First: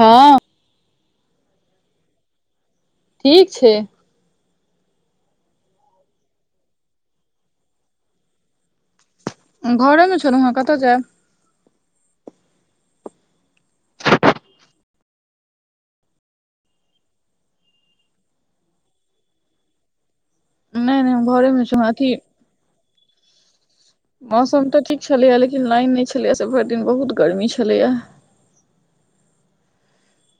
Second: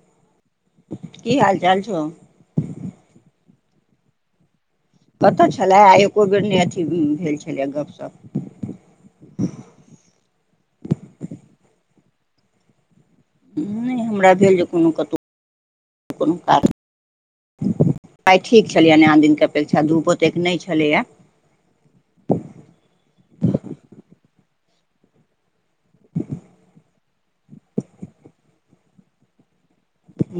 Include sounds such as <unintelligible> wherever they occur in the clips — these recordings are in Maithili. हँ। की हाल चाल छौ। ठीक छै। कतऽ छलए आ एको बेर नहि अथी भेल छलै गपशप। घरेमे छलहुँ हेँ कतऽ जायब। ह नहि हमरा भेल जे कोनो कतहु आइ ठीक छलिय आन दिन के अपेक्षा धूपो एतेक नहि छलैया। नहि हम घरेमे स अथी मौसम तऽ ठीक छलैएा लेकिन लाइन नहि छलैएा से भरि दिन बहुत गर्मी छलैएा।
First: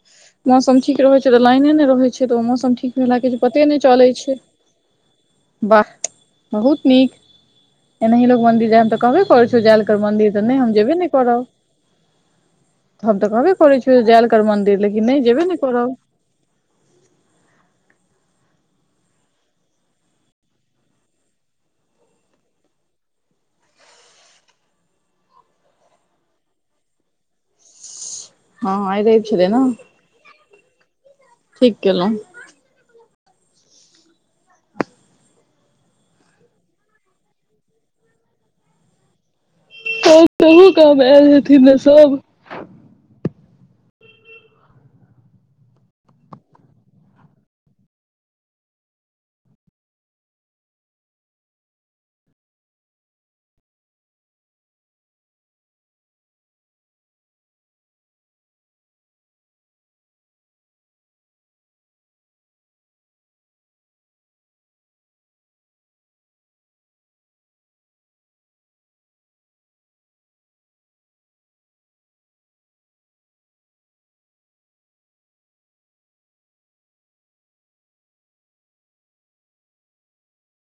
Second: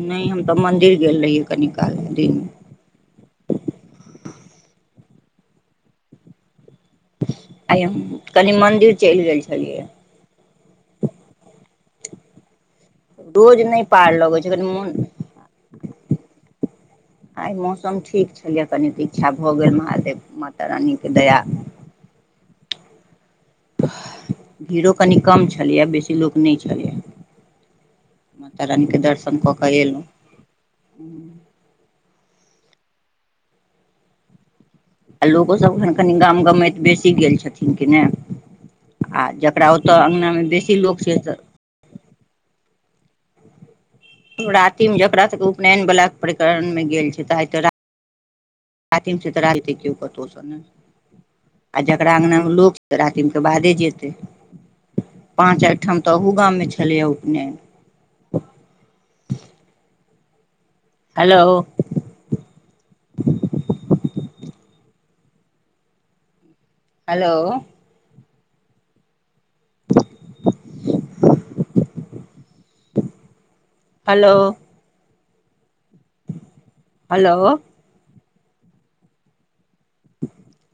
नहि हम तऽ मौसम मन्दिर ठीक रहे गेल छै तऽ रहियै कनि लाइने नहि काल रहै छै तऽ ओ दिनमे मौसम ठीक हमरा किछु पते नहि चलै छै, वाह। बहुत नीक, आइ हम एनाही लोग कनि मंदिर जाय, हम मन्दिर तऽ कहबे चलि गेल करे छो जाल छलियै कर मंदिर। त नहि हम जेबे नहि करब, हम तऽ कहबे रोज करै नहि छीिय की पार जाल लगै कर छै मन दिर, लेकिन नहि जेबै ने करब। आज मौसम ठीक छलैए कनि तऽ इच्छा भऽ गेल महादेव, माता रानी के दया भीड़ो कनि कम छलैए, बेसी लोक नहि छलैए। माता हँ रानी के आइ रवि दर्शन छलै कऽ ने कऽएयलहुँ। ठीक केलहुँ। आ लोकोसभखन कनि गाम गमैत बेसी गेल छथिन कि नहि आ जकरा तऽ अंगना मे बेशी लोक छियै तऽ थी ने सब राती मे जकरा सबके उपनयन बलाा प्रकरण में गेल छै ह त रा साथम से तऽ रहलालते क कतोस न। आ जकरा अँ्गनामे लोकऽ रातिमे बादे जेतै। पाँच आठाम तऽ ओहू गाममे छलैए उपनयन। हेलो। हेलो। हेलो। हेलो। <unintelligible>